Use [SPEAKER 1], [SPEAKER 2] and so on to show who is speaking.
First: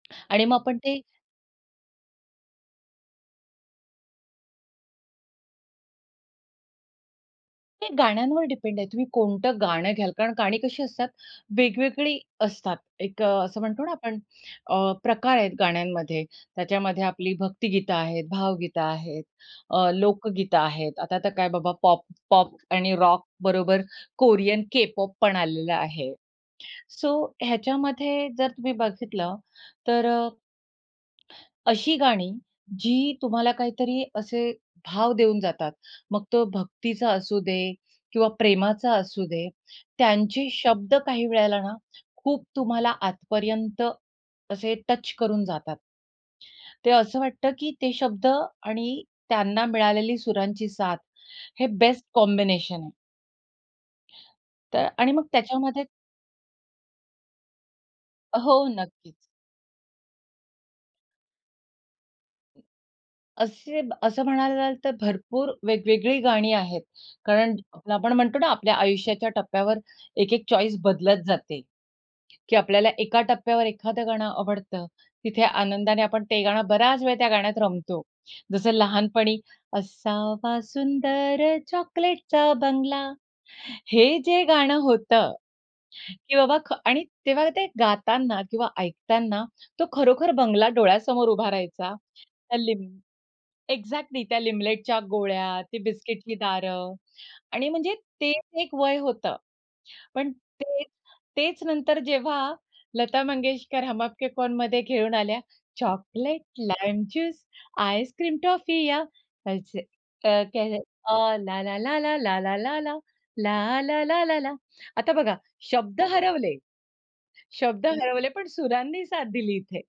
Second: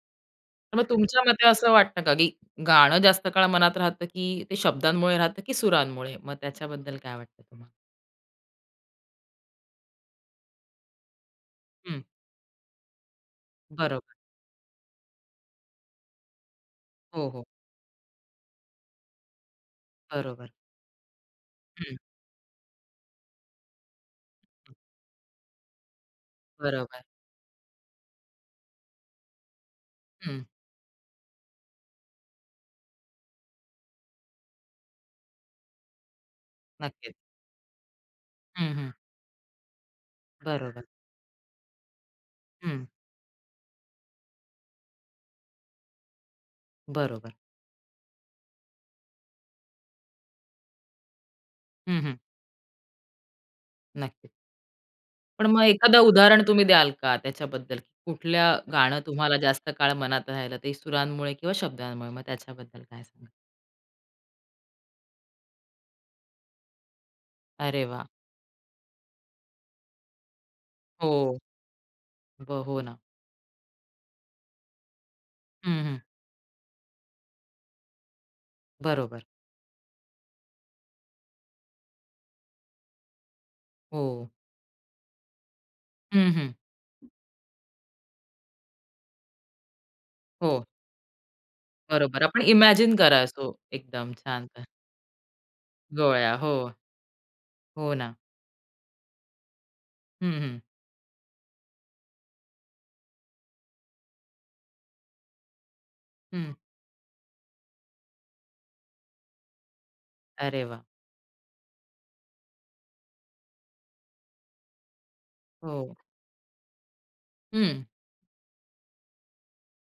[SPEAKER 1] आणि मग
[SPEAKER 2] तर
[SPEAKER 1] आपण
[SPEAKER 2] मग
[SPEAKER 1] ते
[SPEAKER 2] तुमच्या मते असं वाटतं का की गाणं जास्त काळ मनात राहतं की ते शब्दांमुळे राहतं की सुरांमुळे, मग त्याच्याबद्दल काय वाटतं तुम्हाला?
[SPEAKER 1] हे गाण्यांवर डिपेंड आहे, तुम्ही कोणतं गाणं घ्याल कारण गाणी कशी असतात
[SPEAKER 2] हं.
[SPEAKER 1] वेगवेगळी असतात. एक अ, असं म्हणतो ना
[SPEAKER 2] बरोबर.
[SPEAKER 1] आपण अ, प्रकार आहेत गाण्यांमध्ये त्याच्यामध्ये
[SPEAKER 2] हो,
[SPEAKER 1] आपली
[SPEAKER 2] हो.
[SPEAKER 1] भक्तिगीतं आहेत, भावगीतं आहेत, अ,
[SPEAKER 2] बरोबर.
[SPEAKER 1] लोकगीतं आहेत, आता तर काय बाबा
[SPEAKER 2] हं.
[SPEAKER 1] पॉप, पॉप आणि रॉकबरोबर कोरियन के-पॉप पण आलेलं आहे.
[SPEAKER 2] बरोबर.
[SPEAKER 1] सो ह्याच्यामध्ये जर तुम्ही बघितलं तर अ
[SPEAKER 2] हं.
[SPEAKER 1] अशी गाणी जी तुम्हाला काहीतरी असे भाव देऊन जातात. मग तो भक्तीचा
[SPEAKER 2] नक्कीच.
[SPEAKER 1] असू दे किंवा
[SPEAKER 2] हं, हं.
[SPEAKER 1] प्रेमाचा असू दे, त्यांचे
[SPEAKER 2] बरोबर.
[SPEAKER 1] शब्द काही वेळेला ना खूप
[SPEAKER 2] हं.
[SPEAKER 1] तुम्हाला आतपर्यंत असे टच करून जातात. ते असं
[SPEAKER 2] बरोबर.
[SPEAKER 1] वाटतं की ते शब्द आणि त्यांना मिळालेली सुरांची साथ हे
[SPEAKER 2] हं,
[SPEAKER 1] बेस्ट
[SPEAKER 2] हं.
[SPEAKER 1] कॉम्बिनेशन आहे.
[SPEAKER 2] नक्कीच.
[SPEAKER 1] तर आणि मग
[SPEAKER 2] पण मग
[SPEAKER 1] त्याच्यामध्ये
[SPEAKER 2] एखादं उदाहरण तुम्ही द्याल का त्याच्याबद्दल कुठलं
[SPEAKER 1] हो,
[SPEAKER 2] गाणं
[SPEAKER 1] नक्कीच.
[SPEAKER 2] तुम्हाला जास्त काळ मनात राहिलं ते सुरांमुळे किंवा शब्दांमुळे, मग त्याच्याबद्दल काय सांगाल?
[SPEAKER 1] असे असं म्हणायला जाल, तर भरपूर वेगवेगळी गाणी आहेत कारण
[SPEAKER 2] अरे वाह!
[SPEAKER 1] आपण म्हणतो ना आपल्या आयुष्याच्या टप्प्यावर एक-एक चॉईस बदलत
[SPEAKER 2] हो.
[SPEAKER 1] जाते की
[SPEAKER 2] हो, हो
[SPEAKER 1] आपल्याला
[SPEAKER 2] ना.
[SPEAKER 1] एका टप्प्यावर एखादं गाणं आवडतं, तिथे
[SPEAKER 2] हं, हं.
[SPEAKER 1] आनंदाने आपण ते गाणं बराच वेळ त्या गाण्यात रमतो. जसं
[SPEAKER 2] बरोबर.
[SPEAKER 1] लहानपणी असावा सुंदर चॉकलेटचा बंगला. हे
[SPEAKER 2] हो.
[SPEAKER 1] जे गाणं होतं
[SPEAKER 2] हं,
[SPEAKER 1] की
[SPEAKER 2] हं.
[SPEAKER 1] बाबा ख आणि तेव्हा ते गातांना किंवा ऐकतांना तो खरोखर
[SPEAKER 2] हो.
[SPEAKER 1] बंगला डोळ्यासमोर उभा राहायचा.
[SPEAKER 2] बरोबर. आपण
[SPEAKER 1] हल्ली
[SPEAKER 2] इमॅजिन करा सो, एकदम
[SPEAKER 1] एक्झॅक्टली त्या
[SPEAKER 2] छान, छान.
[SPEAKER 1] लिमलेटच्या गोळ्या, ती बिस्किटची
[SPEAKER 2] गोळ्या. हो.
[SPEAKER 1] दारं आणि
[SPEAKER 2] हो
[SPEAKER 1] म्हणजे
[SPEAKER 2] ना.
[SPEAKER 1] तेच एक वय होतं. पण
[SPEAKER 2] हं, हं.
[SPEAKER 1] तेच, तेच नंतर जेव्हा लता मंगेशकर हम आपके है कोण? मध्ये घेवून आल्या चॉकलेट,
[SPEAKER 2] हं.
[SPEAKER 1] लाईम ज्यूस, आइस्क्रीम, टॉफीया तसे अ,
[SPEAKER 2] अरे वाह!
[SPEAKER 1] [unintelligible] अ ला, ला, ला, ला, ला, ला, ला, ला, ला, ला, ला, ला, ला आता बघा
[SPEAKER 2] हो.
[SPEAKER 1] शब्द हरवले,
[SPEAKER 2] हं.
[SPEAKER 1] शब्द हरवले, पण सुरांनी साथ दिली